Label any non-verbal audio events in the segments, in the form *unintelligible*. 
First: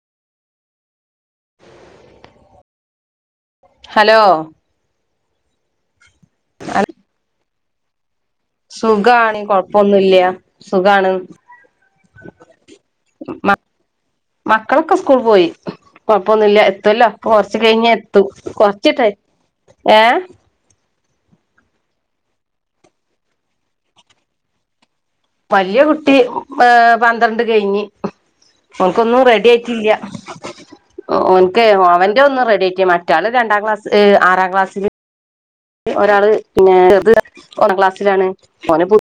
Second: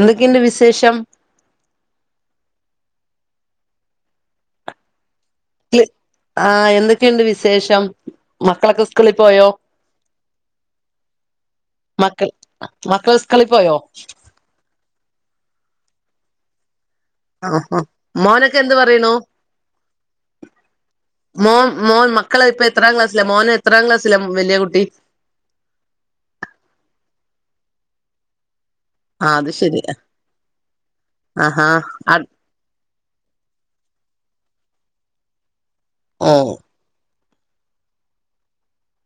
എന്തൊക്കെണ്ട് വിശേഷം? ഹലോ? ആഹ് എന്തൊക്കെയുണ്ട് വിശേഷം? മക്കളൊക്കെ സ്കൂളിൽ സുഖാണ് പോയോ കൊഴപ്പൊന്നുല്ല സുഖാണ്. മക്കൾ മക്കൾ സ്കളി മ പോയോ? മക്കളൊക്കെ സ്കൂൾ പോയി, കൊയപ്പോന്നൂല്ല എത്തൊല്ലോ ആഹ് കൊറച്ച് ആഹ് കഴിഞ്ഞ എത്തും മോനൊക്കെ എന്ത് കൊറച്ചിട്ട പറയണു ഏഹ് മോൻ മോൻ മക്കളെ ഇപ്പ എത്രാം ക്ലാസ്സില മോന് എത്രാം ക്ലാസ്സില ഇപ്പ വലിയ കുട്ടി? വലിയ കുട്ടി ഏഹ് പന്ത്രണ്ട് കഴിഞ്ഞ്. ഓൻക്ക് ഒന്നും ആഹ് റെഡി അത് ശരി ആയിട്ടില്ല, ഒ ഓൻക്ക് ആഹാ അവന്റെ ഒന്നു റെഡിആക്കി മ റ്റാള് രണ്ടാം ക്ലാസ്സ്‌ ഏഹ് ആറാം ക്ലാസ്സില്. ഒരാള് ഓ പിന്നെ ചെർത് ഒമ്പം ക്ലാസ്സിലാണ് ഓന് പു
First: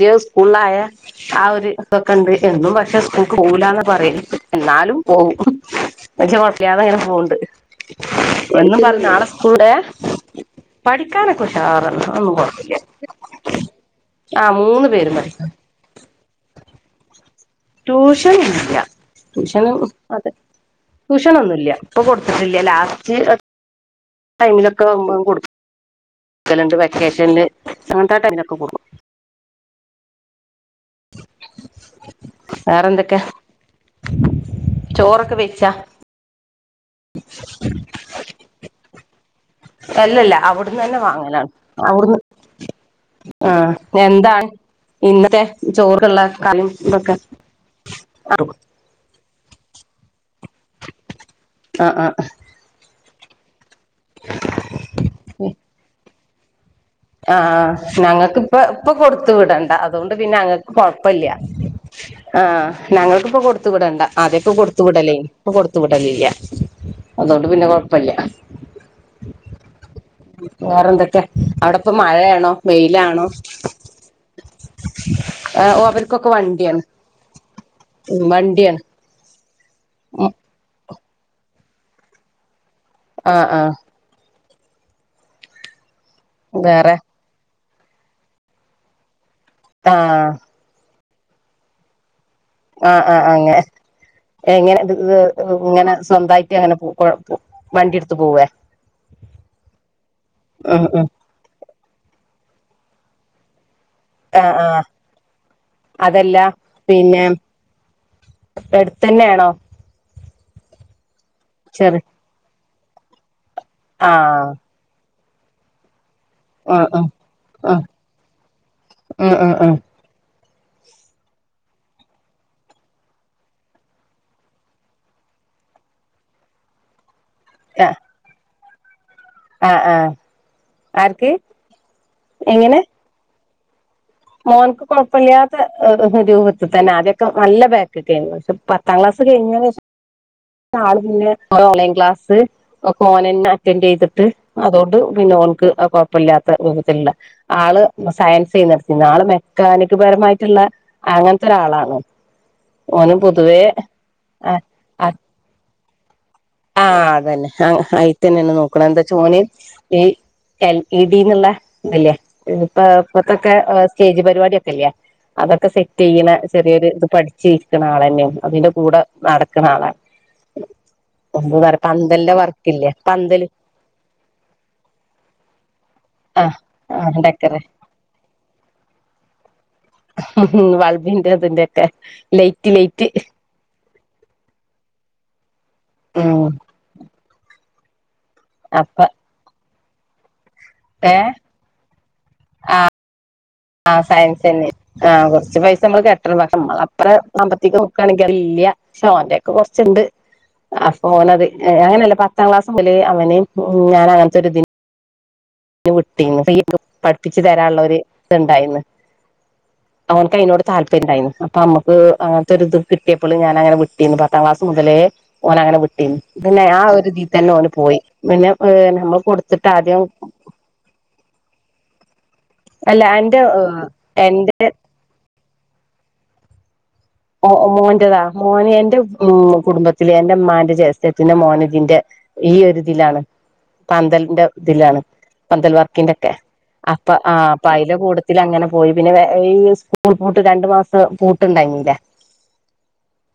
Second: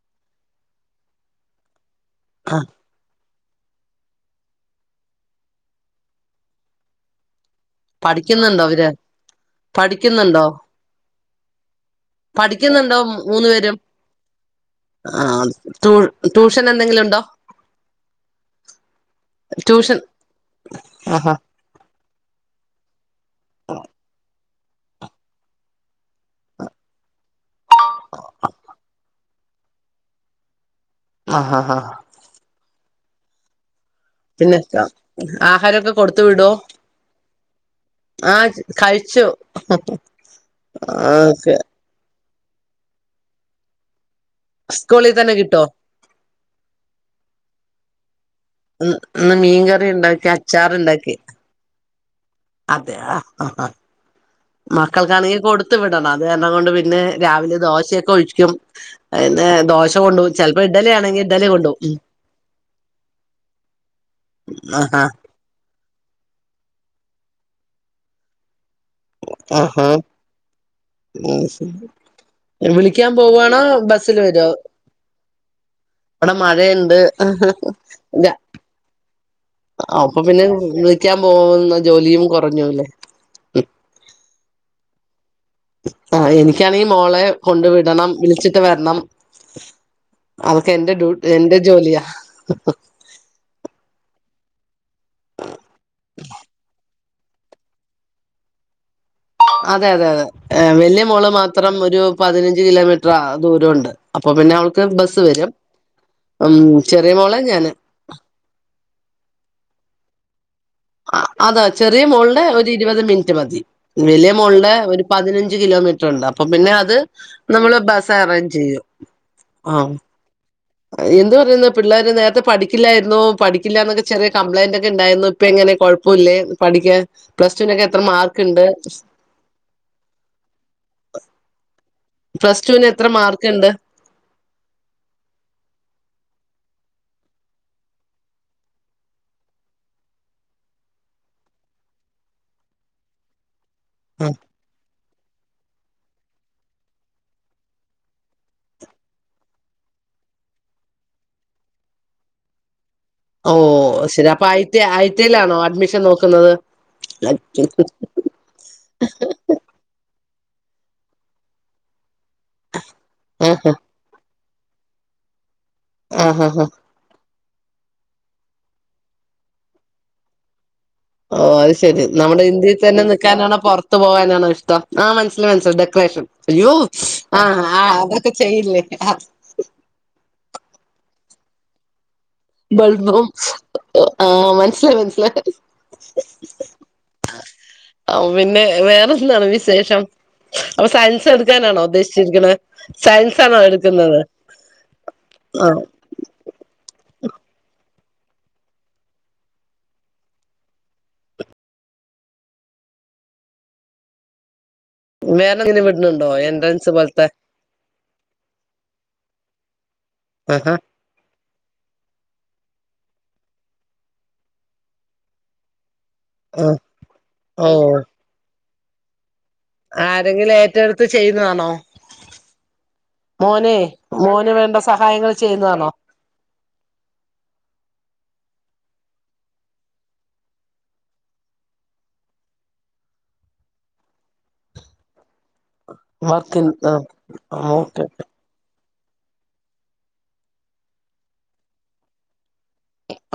തിയ സ്കൂൾളായ ആ ഒരു ഇതൊക്കെണ്ട്, ആഹ് എന്നും പക്ഷെ സ്കൂ ൾക്ക് പോവൂലാന്ന പറയല് എന്നാലും പോവും ഇന്ന വെച്ച കൊയപ്പല്ലാതെങ്ങനെ പോവ്ണ്ട്. പഠിക്കുന്നുണ്ടോ എന്നും അവര് പറയ് നളെ സ്കൂള്ണ്ടെ പഠിക്കുന്നുണ്ടോ പഠിക്കാനെക്ക ഉഷാറ അതൊന്നും കൊഴപ്പല്ല പഠിക്കുന്നുണ്ടോ മൂന്നു പേരും ആഹ് ട്യൂ ട്യൂഷ ന് എന്തെങ്കിലും ഇണ്ടോ? ട്യൂഷൻ ഇല്ല ട്യൂഷന് ട്യൂഷൻ അതെ ആഹാ ട്യൂഷനൊന്നുല്ല. ഇപ്പ കൊടുത്തിട്ടില്ല ലാസ്റ്റ് ആ ടൈമിലൊക്കെ നമ്മള് കൊടുക്കലുണ്ട് വെക്കേഷനി അങ്ങനത്തെ ആ ടൈമിലൊക്കെ കൊടുക്കും ആഹ് ആഹ് വേറെന്തെക്കെ പിന്നെ വെച്ചാ ആഹാരൊക്കെ കൊടുത്തു വിടോ? ആഹ് കഴിച്ചു അല്ലല്ല അവടെന്നെ വാങ്ങലാണ്. ഓക്കെ അവിടുന്ന് ആഹ് എന്താ സ്കൂളിൽ തന്നെ ഇന്നത്തെ കിട്ടോ ചോറക്ള്ളെ ഇതൊക്കെ *unintelligible* ഇന്ന് മീൻ കറി ഇണ്ടാക്കി അച്ചാർ ഇണ്ടാക്കി. ആഹ് ആഹ് ആഹ് അതെ ആഹ് ആഹ് ആഹ് മക്കൾക്കാണെങ്കിൽ കൊടുത്തു വിടണം അത് കാരണം കൊണ്ട് പിന്നെ പിന്നെ രാവിലെ ആഹ് ദോശയൊക്കെ ഞങ്ങൾക്ക് ഒഴിക്കും ഇപ്പ ഇപ്പൊ കൊടുത്തു പിന്നെ വിടണ്ട ദോശ അതുകൊണ്ട് കൊണ്ടപും പിന്നെ ചിലപ്പോ ഞങ്ങൾക്ക് ഇഡലി ആണെങ്കി കൊഴപ്പല്ല ഇഡലി കൊണ്ടവും. ആഹ് ഞങ്ങൾക്കിപ്പൊ കൊടുത്ത് വിടണ്ട ആദ്യക്കെ കൊടുത്ത് ആഹാ വിടലെനി ഇപ്പൊ കൊടുത്ത് വിടലില്ല അതുകൊണ്ട് പിന്നെ കൊഴപ്പല്ല. ആഹ് വേറെന്തൊക്കെ അവിടെപ്പ മഴയാണോ വിളിക്കാൻ വെയിലാണോ പോവാണോ ബസില് വെരോ ആഹ് ഓ അവർക്കൊക്കെ അവിടെ വണ്ടിയാണ് മഴയുണ്ട് ഉം വണ്ടിയാണ് ആ അപ്പൊ ഉം പിന്നെ വിളിക്കാൻ പോകുന്ന ജോലിയും കുറഞ്ഞോളും ആഹ് ആഹ് ആഹ് എനികണീ വേറെ മോളെ കൊണ്ട് വിടണം വിളിച്ചിട്ട് വരണം. ആഹ് അവൾക്കേന്റെ ഡു എന്റെ ജോലിയാ ആഹ് ആഹ് അങ എങ്ങനെ ഇങ്ങനെ സ്വന്തയിട്ട് അങ്ങനെ വണ്ടിട്ത് പോവേ? അതെ അതെ അതെ ഉം വല്യയ ഉം മോള് മാത്രം ഒരു പതിനഞ്ച് കിലോമീറ്റർ ദൂരംണ്ട്. അപ്പൊ പിന്നെ ആഹ് ആഹ് അവൾക്ക് ബസ്സ് വരും അതല്ല ഉം ചെറിയ മോളെ ഞാന് എടുത്തന്നെണോ? ആഹ് ചെറി ചെറിയ മോളുടെ ഒരു ഇരുപത് മിനിറ്റ് മതി വലിയ ആഹ് മോളിടെ ഒരു പതിനഞ്ച് കിലോമീറ്റർണ്ട് അപ്പൊ പിന്നെ അത് ആഹ് ആഹ് നമ്മള് ആഹ് ബസ് അറേഞ്ച് ചെയ്യും ഉം ഉം ഉം ആഹ് എന്ത് പറയുന്ന പിള്ളേരെ നേരത്തെ പഠിക്കില്ലായിരുന്നു പഠിക്കില്ലന്നൊക്കെ ചെറിയ കംപ്ലൈന്റ് ഒക്കെണ്ടായിരുന്നു. ഇപ്പ എങ്ങനെ കുഴപ്പല്ലേ പഠിക്കാൻ പ്ലസ്ടുനൊക്കെ ആഹ് എത്ര മാർക്ക് ണ്ട്? ആഹ് ആഹ് ആര്ക്ക്? പ്ലസ്ടൂനെത്ര മാർക്ക്ണ്ട്? മോൾക്ക് കൊഴപ്പല്ല്യാത്ത രൂപത്തി തന്നെ ആദ്യൊക്കെ നല്ല ബാക്ക് ക്കെയ്ഞ്ഞു. പക്ഷെ പത്താം ക്ലാസ് കഴിഞ്ഞേനേശം ആള് പിന്നെ ഓൺലൈൻ ക്ലാസ് ഒക്കെ ഓനെന്നെ അറ്റന്റീതിട്ട് അതോണ്ട് പിന്നെ ഓൻക്ക് അ കുഴപ്പല്ല്യാത്ത രൂപത്തിലുള്ള ആള് സയൻസെയ്നിട്ത്തിര്ന്ന്. ആള് മെക്കാനിക് പരമായിട്ട്ള്ളെ അങ്ങനെത്തെരാളാണ്. ഓഹ് അഅ് ശരി അപ്പൊ ഐ ടി ഐ ടി ലാണോ അഡ്മിഷൻ നോക്കുന്നത്? ആഹ് അതന്നെ ആഹ് അയിത്തന്നെ ണ് നോക്ക്ണ് എന്താച്ചോന് ഈ എൽ സി ഡിന്നുള്ള ത് ല്ലേ ഇപ്പ ഇപ്പത്തൊക്കെ ആഹ് സ്റ്റേജ് പരിപാടിയൊ ക്കെല്ലേ അതൊക്കെ സെറ്റ്യ്യ്ണ ആഹ് ആഹ് ചെറിയൊരു ത് പഠി ചിര്ക്ക്ണാളന്നെ അതിന്റെ കൂടെ നടക്ക്ണ ആളാണ്. ആഹ് എന്താ അഅ് ശെരി പന്തലിന്റെ നമ്മുടെ ഇന്ത്യയിൽ വർക്കില്ലേ തന്നെ പന്തല് നിക്കാനാണോ പൊറത്തു പോവാനാണോ ഇഷ്ടം. ആഹ് മനസ്സില് മനസ്സില ഡെക്കറേഷൻ. ആഹ് അയ്യോ ഡെക്കറെ ആഹ് ആഹ് അതൊക്കെ ചെയ്യില്ലേ ആഹ് വൾബിന്റെ ഇതിന്റെ എക്കെ ബൾനറും ആഹ് മൽസിലായ് മൻസിലായ് ഉം ആഹ് ഒ പിന്നെ അപ്പൊ വേറെന്താണ് വിസേഷം അപ്പൊ സയൻസ് ഏഹ് എട്ക്കാനാണോ ഉദ്ദേശിച്ചിരിക്ക്ണേ സയൻസാണോ എട് ആഹ് സയൻസെന്നേണ് ആഹ് കൊറച്ച് പൈസ ഇമ്മള് കെ ട്ടണം പക്ഷെ ഇമ്മളെ അത്രെ സാമ്പത്തികം നോക്കാണെങ്കി അത് ഇല്ല്യ പക്ഷെ ഓന്റേക്കെ കൊർച്ച് ഇണ്ട് അപ്പൊഓനത് അങ്ങനെല്ല പത്താം ക്ലാസ് മുതലേ അവനേം ഞാന് അങ്ങൻത്തൊര് ഇതിന് വേറെ ഇതിന് നു വിട്ടീന്ന് ഇപ്പ ഈ പഠിപ്പിച്ചത് ആര തായെ ഇള്ളാേര് ഇവടെ ഇണ്ടായ്ന്ന് മോൻക്കയ്നോട് ആഹാ താല്പ പര്യം ഇണ്ടായിന്ന് അപ്പൊ അമ്മക്ക് അങ്ങത്തൊര് ഇത് കിട്ടിയപ്പള് ഞാനങ്ങനെ വിട്ടീന്നു പത്താം ക്ലാസ് മുതലേ ഓനങ്ങനെ വിടീന്നു പിന്നെ ആഹ് ആ ഒര് ഇതീതന്നെ ഓന് ഓ പോയി പിന്നെ ഹ് നമ്മള് കൊട് ആരെങ്കിലും ഏറ്റെട്ത്ത് ചെയ്യുന്നതാണോ അല്ല എന്റെ മോനെയ് എന്റെ മോന് വേണ്ട സഹായങ്ങൾ ചെയ്യുന്നതാണോ ആഹ് മോന്റതാ മോന് എന്റെ ഉം കുടുംബത്തില് എന്റെഇമ്മാന്റെ ജേസ്ട്ടത്തിന്റെ മോന് ഇതിന്റെ ഈയൊര് ഇതിലാണ് പന്തൽന്റെ ഇതിലാണ് പന്തൽ വർക്കിന്റെക്കെ വർക്കിൻ അപ്പൊ ആഹ് അപ്പയ്ലെ ഓക്കെ കൂട്ടത്തില് അങ്ങനെ പോയി പിന്നെ വേ ഈ സ്കൂൾ പൂട്ട് രണ്ടു മാസ്ത്തെ പൂട്ട് ഇണ്ടായ്നിലെ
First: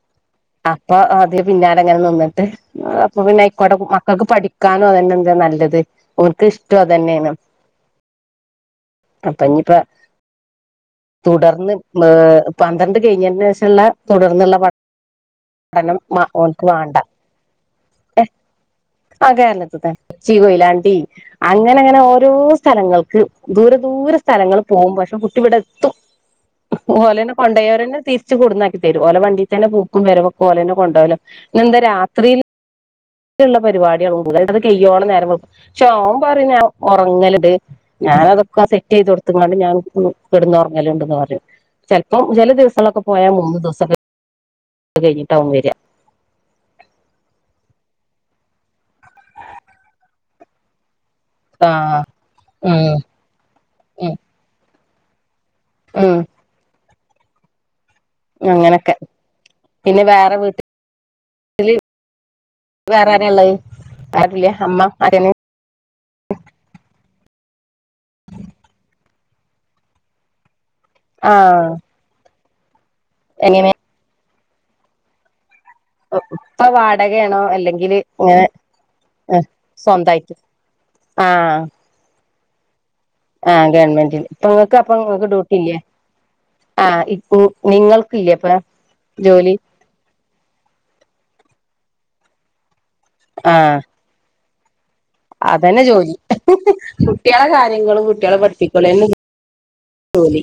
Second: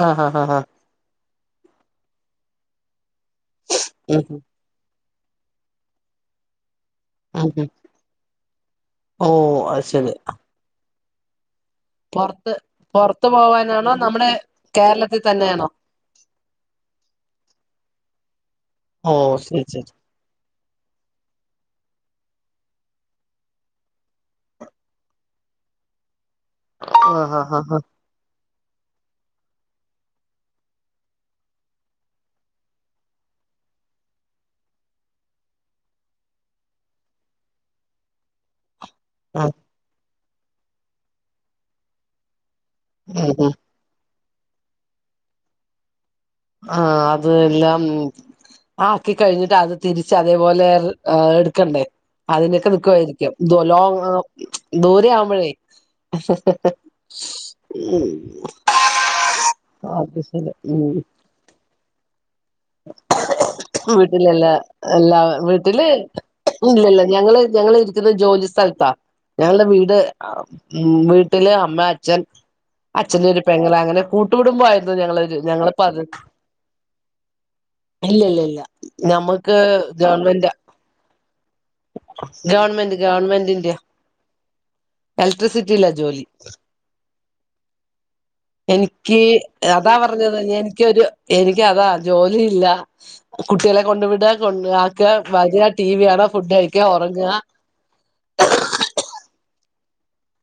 ആഹ് ഹ ഹ ഹ അപ്പൊ അതിന്റെ പിന്നാലെ ഇങ്ങനെ നിന്ന്ട്ട് അപ്പൊ പിന്നയ്ക്കോട്ടെ കു മക്കൾക്ക് ഉം പഠി ക്കാനും അതന്നെന്താ നല്ലത് ഓൽക്കിഷ്ടും അതെന്നേണ് അതെ അപ്പൊ ഓഹ് ഇനിയിപ്പ അത് ശരി തുടർന്ന് മ് പൊറത്ത് പന്ത്രണ്ട് പൊറത്ത് കെയിഞ്ഞൈനേശം ഇള്ളെ പോവാനാണോ നമ്മുടെ തുടർന്ന്ള്ള പഠ കേരളത്തിൽ തന്നെയാണോ പഠനം മ ഓൻക്ക് വാണ്ട എഹ് ഓ ആഹ് ശരി കേരളത്ത്ത്തെ ശരി കൊചി കൊയ്ലാണ്ടി അങ്ങനെ അങ്ങനെ ഓരോ സ്ഥലങ്ങൾക്ക് ദൂരെ ദൂരെ സ്ഥലങ്ങള് പോവും പക്ഷെ കുട്ടി ഇവടെ എത്തും ഓലെന്നെ ആഹ് ഹാ ഹാ ഹാ കൊണ്ടാെയോരെന്നെ തിര്ച്ച് കൊട്ന്നാക്കി തെരും ഓലെ വണ്ടീതന്നെ പോക്കും വെരവൊക്കെ ഓലെന്നെ കൊണ്ടോവല ഇന്നെന്താ രാത്രിയിൽ ഇള്ള പരിവാടികൾക്കൊന്നും പോവൂല അത് കെയ്യോളം നേരം വെള്ക്കും പക്ഷേ ഓന് പറയ്ണ് ഞാൻ ഒറങ്ങല്ണ്ട് ഞാനതൊക്കെ സെ ആഹ് റ്റീതൊട്ത്ത്ങ്ങാണ്ട് ഞാൻ ഒന്ന് കെട്ന്നൊറങ്ങല്ണ്ട്ന്ന് പറയും ചെൽപ്പം ചെല ദിവസം ഇപ്പളൊക്കെ പോയാ ഉം ഉം മൂന്ന് ദിവസൊക്കെ കെയിഞ്ഞിട്ടാവും വെരാ ആഹ് അത് എല്ലാം ആക്കി കഴിഞ്ഞിട്ട് അത് തിരിച്ച് അതേപോലെ എർ ഹ് എട് ക്കണ്ടേ ആഹ് അതിനെക്കെ ഉം നിക്കുവായിരിക്കും ഇത് എല്ലാം ഉം ഇങ്ങ് ദൂരെ ആവുമ്പഴേ ഉം ഉം അങ്ങനെക്കെ പിന്നെ അത് വേറെ ശരി വീട്ടിൽ ആരാ ഇള്ളത് ഉം വീട്ടില് എല്ലാ ആരുല്ല അമ്മ എല്ലാ അച്ഛന് വീട്ടില് ഇല്ലല്ല ഞങ്ങള് ഞങ്ങള് ഇരിക്ക്ന്നത് ജോലി സ്ഥൽത്താ ഞങ്ങളെ വീട് ഉം വീട്ടില് ആഹ് അമ്മ അച്ഛൻ അച്ഛന്റെ ഒരു എങ്ങനെ പെങ്ങള് അങ്ങനെ കൂട്ടു കുടുംബായിരുന്നു ഞങ്ങളേത് ഞങ്ങള് ഇപ്പ അത് ഇപ്പൊ വാടകേണോ അല്ലെങ്കി ഇതില് ഇല്ല ഇങ്ങനെ ഇല്ല ആഹ് ഞമ്മക്ക് സ്വന്തായിറ്റ് ആഹ് ഗവർമെന്റ് ആഹ് ഗവൺ മെന്റില് ഇപ്പങ്ങക്ക് ഇപ്പ നിങ്ങക്ക് ഡ്യൂട്ടി ഇല്ലേ ഇലക്ട്രിസിറ്റിയിലാ ജോലി ആ ഇപ്പോ നിങ്ങൾക്കില്ലേ ഇപ്പൊ എനിക്ക് ജോലി അതാ പറഞ്ഞത് എനിക്കൊരു എനിക്ക് അതാ ജോലിയില്ല ആഹ് കുട്ടികളെ കൊണ്ടു വിട കൊണ്ടാക്ക വര അതന്നെ ടി വി കാണാ ഫുഡ് കഴിക്ക ഉറങ്ങാ ഇങ്ങളെ കുട്ട്യേളെ പടിപ്പിക്കൂല അതെന്നെ ജോലി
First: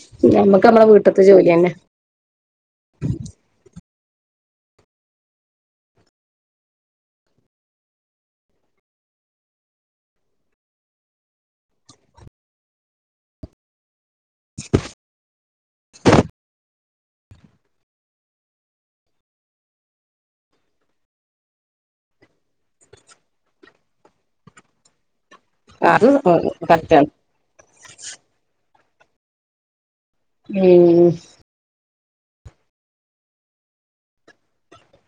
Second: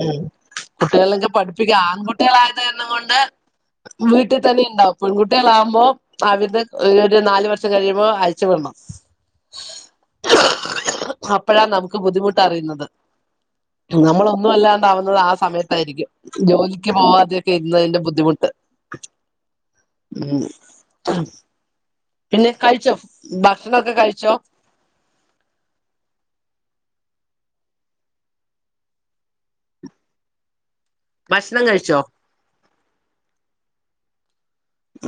ഉം നമ്മുക്ക് നമ്മടെ വീട്ടത്തെ ജോലിയന്നെ കുട്ടികളായത് കാരണം കൊണ്ട് വീട്ടിൽ തന്നെ ഉണ്ടാവും പെൺകുട്ടികളാകുമ്പോ അവരത് ഒരു നാല് വർഷം കഴിയുമ്പോ അയച്ചു വിടണം അപ്പോഴാ നമുക്ക് ബുദ്ധിമുട്ട് അറിയുന്നത് നമ്മള് ഒന്നുവെല്ലാണ്ടാവുന്നത് ആ സമയത്തായിരിക്കും ജോലി ജോലിക്ക് പോവാതെക്കെ ഇരുന്നതിന്റെ ബുദ്ധിമുട്ട് പിന്നെ കഴിച്ചോ ഭക്ഷണൊക്കെ കഴിച്ചോ അത് കറക്റ്റാ ഉം ഭക്ഷണം കഴിച്ചോ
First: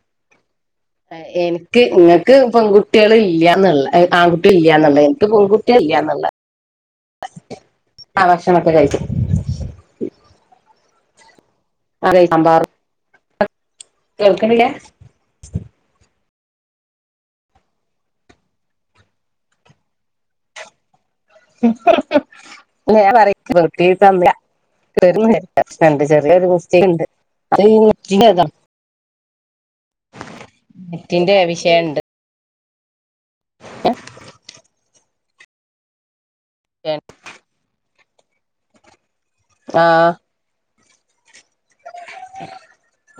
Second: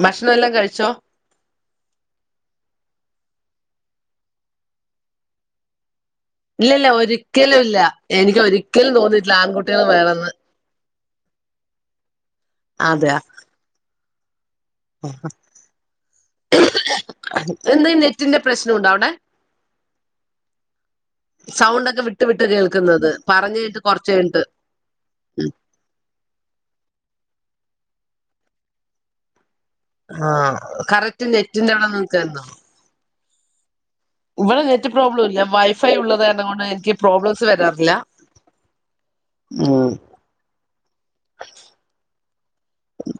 ഭക്ഷണം എല്ലാം കഴിച്ചോ എനിക്ക് ഇങ്ങക്ക് പെൺകുട്ട്യേള് ഇല്ല്യാന്ന്ള്ളെ ആൺകുട്ടി ഇല്യാന്ന്ള്ളെ എനിക്ക് പെൺകുട്ട്യേള് ഇല്യാന്ന്ള്ളെ ഇല്ല ഇല്ല ഒരിക്കലും ഇല്ല എനിക്ക് ഭക്ഷണൊക്കെ ഒരിക്കലും കഴിച്ചു തോന്നിയിട്ടില്ല ആൺകുട്ടികൾ വേണെന്ന് അതേ സാമ്പാറ് അതെയ കേക്കണില്ലേ എന്താ ഈ നെറ്റിന്റെ പ്രശ്ണണ്ടോ അവിടെ സൗണ്ടക്കെ വിട്ട് വിട്ട് കേൾക്കുന്നത് പറഞ് കഴിഞ്ഞിട്ട് കുറച്ച് കഴിഞ്ഞിട്ട് *unintelligible* പ്രശ്നുണ്ട് ചെറിയൊരു മിസ്റ്റയ്ക്ക്‌ ഉണ്ട് അത് *unintelligible* ആഹ് കറക്റ്റ് നെറ്റിന്റെ അവിടെ നോക്ക്ന്നോ ഏഹ് നെറ്റ് പ്രോബ്ലം ഇല്ല വൈഫൈ ഉള്ളത് കരണം കൊണ്ട് എനിക്ക് പ്രോബ്ലംസ് വരാറില്ല ഉം ആഹ്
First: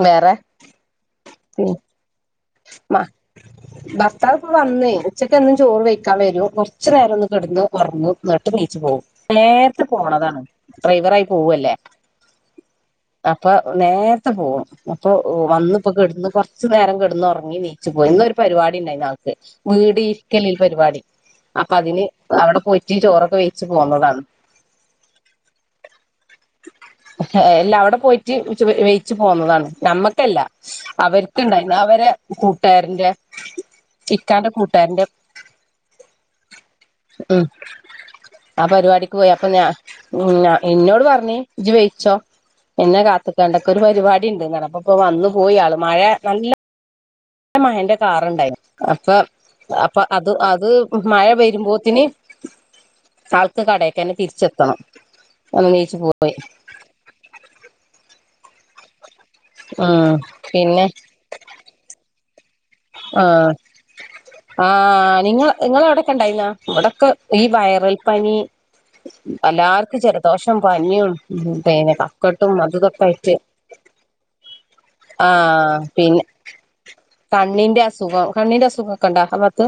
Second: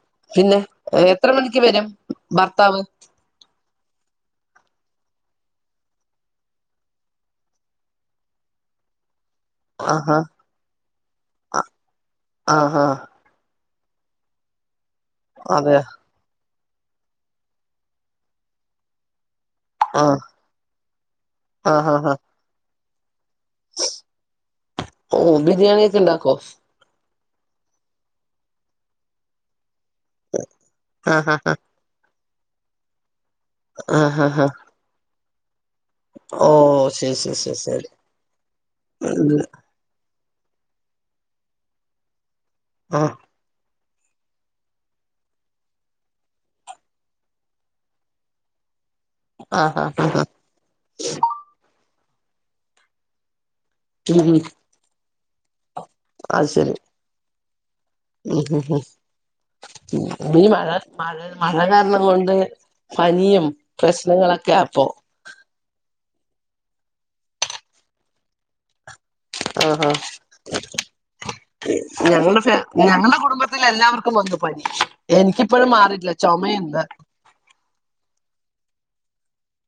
വേറെ പിന്നെ എത്ര മണിക്ക് വരും ഭർത്താവ് ഭർത്താവിപ്പം വന്നേ ഉച്ചക്ക് എന്നും ചോറ് വയ്ക്കാൻ വരും കുറച്ച് നേരം ഒന്ന് കിടന്ന് ഉറങ്ങും എന്നിട്ട് എണീച്ച് പോകും നേരത്തെ ആഹാ പോണതാണ് ഡ്രൈവറായി പോവല്ലേ ആഹ് ആഹ് അപ്പൊ നേരത്തെ പോകും അപ്പൊ അതെയോ വന്നിപ്പോ കെടന്ന് കൊറച്ചു നേരം കിടന്നെ ഉറങ്ങി നീച്ചു പോയി ഇന്നൊരു പരിപാടി ഉണ്ടായി ആൾക്ക് വീട് ആഹ് ഇരിക്കലിൽ പരിപാടി അപ്പം ആഹ് അതിന് ആഹ് അവിടെ പൊയിറ്റ് ചോറൊക്കെ വെയ്ച്ച് പോന്നതാണ് ഓഹ് ബിരിയാണി ഒക്കെ ഉണ്ടാക്കേ അല്ലാ അവിടെ പോയിട്ട് വേയിച്ചു പോന്നതാണ് നമ്മ ക്കല്ല ആഹ് ആഹ് അവർക്കുണ്ടായിരുന്നു. അവരെ കൂട്ടുകാരന്റെ ആഹ് ആഹ് ഇക്കാന്റെ കു ട്ടുക്കാരന്റെ ഓ ശരി ശരി ഉം. ശരി ശരി ആ പരിപാടിക്ക് പോയി അപ്പൊ ഞാൻ ഉം എന്നോട് പറഞ്ഞി ഇജ് വേടിച്ചോ എന്നെ ആഹ് കാത്തി നടക്കുന്ന പരിപാടി ഉണ്ട് *unintelligible* ഇപ്പോ വന്നു പോയി ആള് മഴ നല്ല എന്റെ മഹന്റെ കാറുണ്ടായി അപ്പൊ ആഹ് അപ്പൊ ആഹ് ആഹ് അത് അത് മഴ വരുമ്പോത്തിന് ആൾക്ക് കടേക്കന്നെ ഉം തിരിച്ചെത്തണം. വന്നേച്ച് പോ അത് ശരി. ഉം ഈ മഴ പിന്നെ മഴ മഴ കാരണം കൊണ്ട്- പനിയും ആഹ് പ്രശ്നങ്ങളൊക്കെയാ ഇപ്പൊ. ആഹ് നിങ്ങൾ നിങ്ങടെ അവിടൊക്കെണ്ടായിരുന്നോ ഇവടൊക്കെ ഈ വയറൽ പനി ആഹ് എല്ലാർക്കും ജലദോഷം ആഹ് പനിയും പിന്നെ ഞങ്ങളുടെ ഫാ കഫക്കെട്ടും അതും ഇതൊക്കെ ഞങ്ങളുടെ ആയിട്ട് കുടുംബത്തിൽ എല്ലാവർക്കും വന്നു. എനിക്കിപ്പഴും മാറിയിട്ടില്ല ചൊമയുണ്ട്. - ണ്ണിന്റെ അസുഖം കണ്ണിന്റെ അസുഖം ഒക്കെ ഉണ്ടോആ ബാത്ത്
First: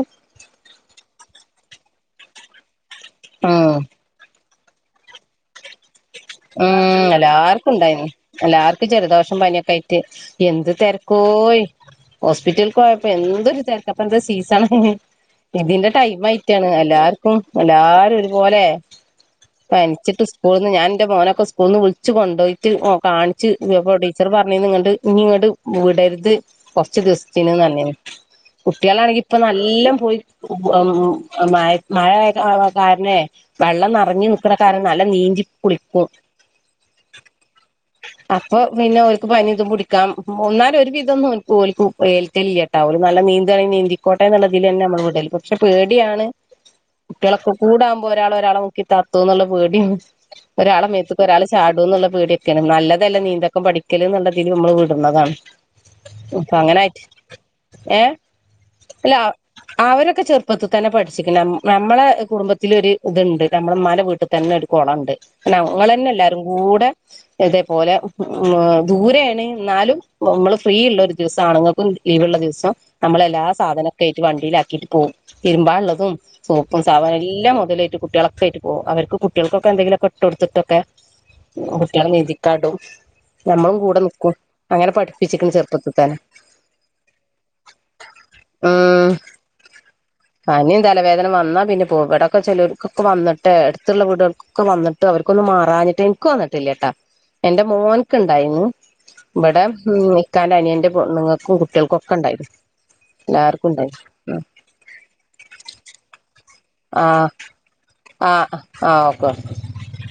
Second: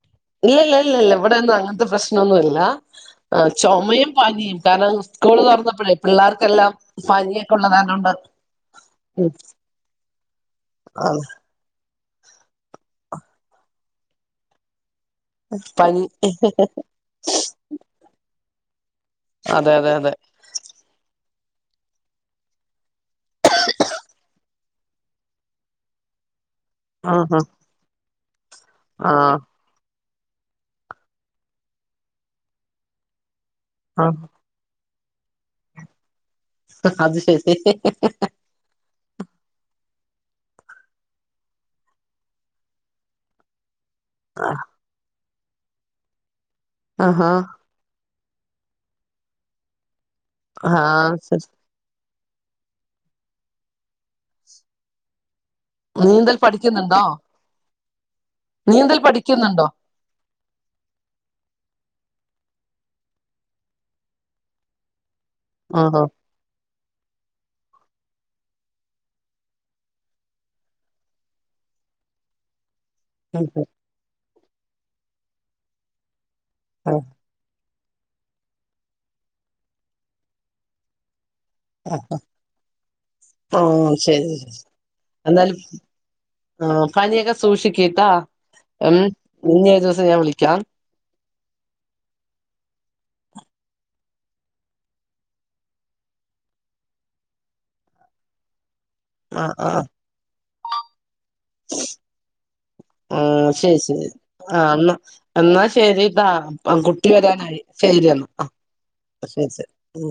ഇല്ലല്ല ഇല്ല ഇവിടെന്നും അങ്ങനത്തെ പ്രശ്നന്നുല്ല. ഉം ചുമയും പനിയും കാരണം സ്കൂള് തുറന്ന ഉം എല്ലാർക്കും ണ്ടായിനി. കാരണംകൊണ്ട് എല്ലാർക്കും ഉം ജലദോഷം പനിയൊക്കയിട്ട് എന്ത് ആഹ് തെരക്കോയ് ഹോസ്പിറ്റല്ക്കോയപ്പോ എന്തൊരു തെരക്ക പ്പ എന്താ സീസണാ- ഇതിന്റെ പനി ടൈംമായിറ്റാണ് എല്ലാർ ഉം എല്ലാരും ഒരുപോലെ അതെ അതെ അതെ പന്ച്ചിട്ട് സ്കൂളിൾന്ന് ഞാൻ ന്റെ മോനൊക്കെ സ്കൂൾ ന്ന് വിളിച്ച്കൊണ്ടോയിട്ട് കാണിച്ച് ഇപ്പോ ടീച്ചർപർഞ്ഞിന്ന് ന്നട്ട് ഇനി ഇങ്ങട്ട് വിടര്ത് കൊറച്ച് ആഹ് ദിവസത്തിന് ന്നർഞ്ഞീണ് കുട്ടികളാണെങ്കി ഇപ്പൊ ആഹ് നല്ല പോയി മ മയ മഴ കാരണെ വെള്ളം ആഹ് നെറഞ്ഞ് നിക്കണ കാരണം നല്ല നീന്തികുളിക്കും. അത് ശരി അപ്പൊ പിന്നെ ഓല്ക്ക് പനി പിടിക്കാം എന്നാലും ഒരു വിധമൊന്നും ഓൽക്ക് ഏൽക്കല്ലില്ലാ ട്ടാവും നല്ല നീന്താണെങ്കി നീന്തിക്കോട്ടെ എന്നുള്ളതിലന്നെ നമ്മൾ വിടല്. പക്ഷെ പേടിയാണ് ആഹാ കുട്ട്യാളൊക്കെ കൂടാകുമ്പോ ഒരാൾ ഒരാളെ മുക്കി താത്തോന്നുള്ള പേടിണ്ട്. ഒരാളെ ആഹ് മേത്ത്ക്ക് ഒരാൾ ശരി ചാടി ട്ന്നുള്ളപേടിയൊക്കെയാണ്. നല്ലതല്ലേ നീന്തക്കം പഠിക്കല്ന്നുള്ള ദിൽ നമ്മൾ വിടുന്നതാണ്. നീന്തൽ പഠിക്കിന്ന്ണ്ടോ ഏഹ് ല്ലാ പഠിക്കുന്നുണ്ടോ അവരൊക്കെ ചെറുപ്പത്ത് തന്നെ പട്ച്ചിക്ക്ണ്. നമ്മളെ കുടുംബത്തില് ഒരു ഇത്ണ്ട് നമ്മളെ മ്മാന്റെ വീട്ടിതന്നെ ഒരു കൊളം ണ്ട്. ആഹ് ഞങ്ങള്ന്നെ എല്ലാരും കൂടെ ഇതേപോലെ ഉം ദൂരെണ് ന്നാലും നമ്മള് ഫ്രീള്ള ഒരു ദിവസം ആണങ്ങൾക്കും ലീവുള്ള ദിവസം നമ്മള് എല്ലാ ഉം ഉം സാധനൊക്കെ ആയിട്ട് വണ്ടിയിലാക്കിയിട്ട് പോവും. തിരുമ്പാള്ളതും സോപ്പും ആ സാബൂനും എല്ലാം മോതലായിട്ട് കുട്ട്യാൾ ഒക്കയിട്ട് പോവും. അവർക്ക് കുട്ട്യാൾക്കൊക്കെ എന്തെലൊക്കെ ട്ടെട്ത്തിട്ടൊക്കെ കുട്ട്യാളെ നീന്തിക്കാടും ഓ നമ്മള് കൂടെ നിക്കും. ശരി ശരി അങ്ങനെ പഠിപ്പിച്ചിക്ക്ണ് ചെറുപ്പത്തിൽ തന്നെ. ഉം പനിയൊക്കെ സൂക്ഷിക്ക്ട്ടോ. ഉം ഇനി ഒരു ദിവസം ഞാൻ വിളിക്കാം പനിയും തലവേദന വന്നാ പിന്നെ പോക്ക വടൊക്കെ ചെലോർക്ക്പ്പം വന്നിട്ട് അടുത്ള്ള വീട്കൾക്കൊക്കെ വന്നിട്ട് അവർക്കൊന്നു മാറാഞ്ഞിട്ട് ഇന്ക്ക് വന്നിട്ടില്യട്ടോ എന്റെ മോൻക്ക് ണ്ടായിനി ആ ഇവടെ ആ ഇക്കാന്റെ അനിയന്റെ പെണ്ണ്ങ്ങ ക്കും കുട്ട്യാൾക്കൊക്കെണ്ടായിന്നു എല്ലാർക്കുണ്ടായി ആഹ് ന്ന് എന്നാ ശരിട്ടാ ആ കുട്ടി വരാനായി ശരിയെന്ന ആ ശരി ശരി ഉം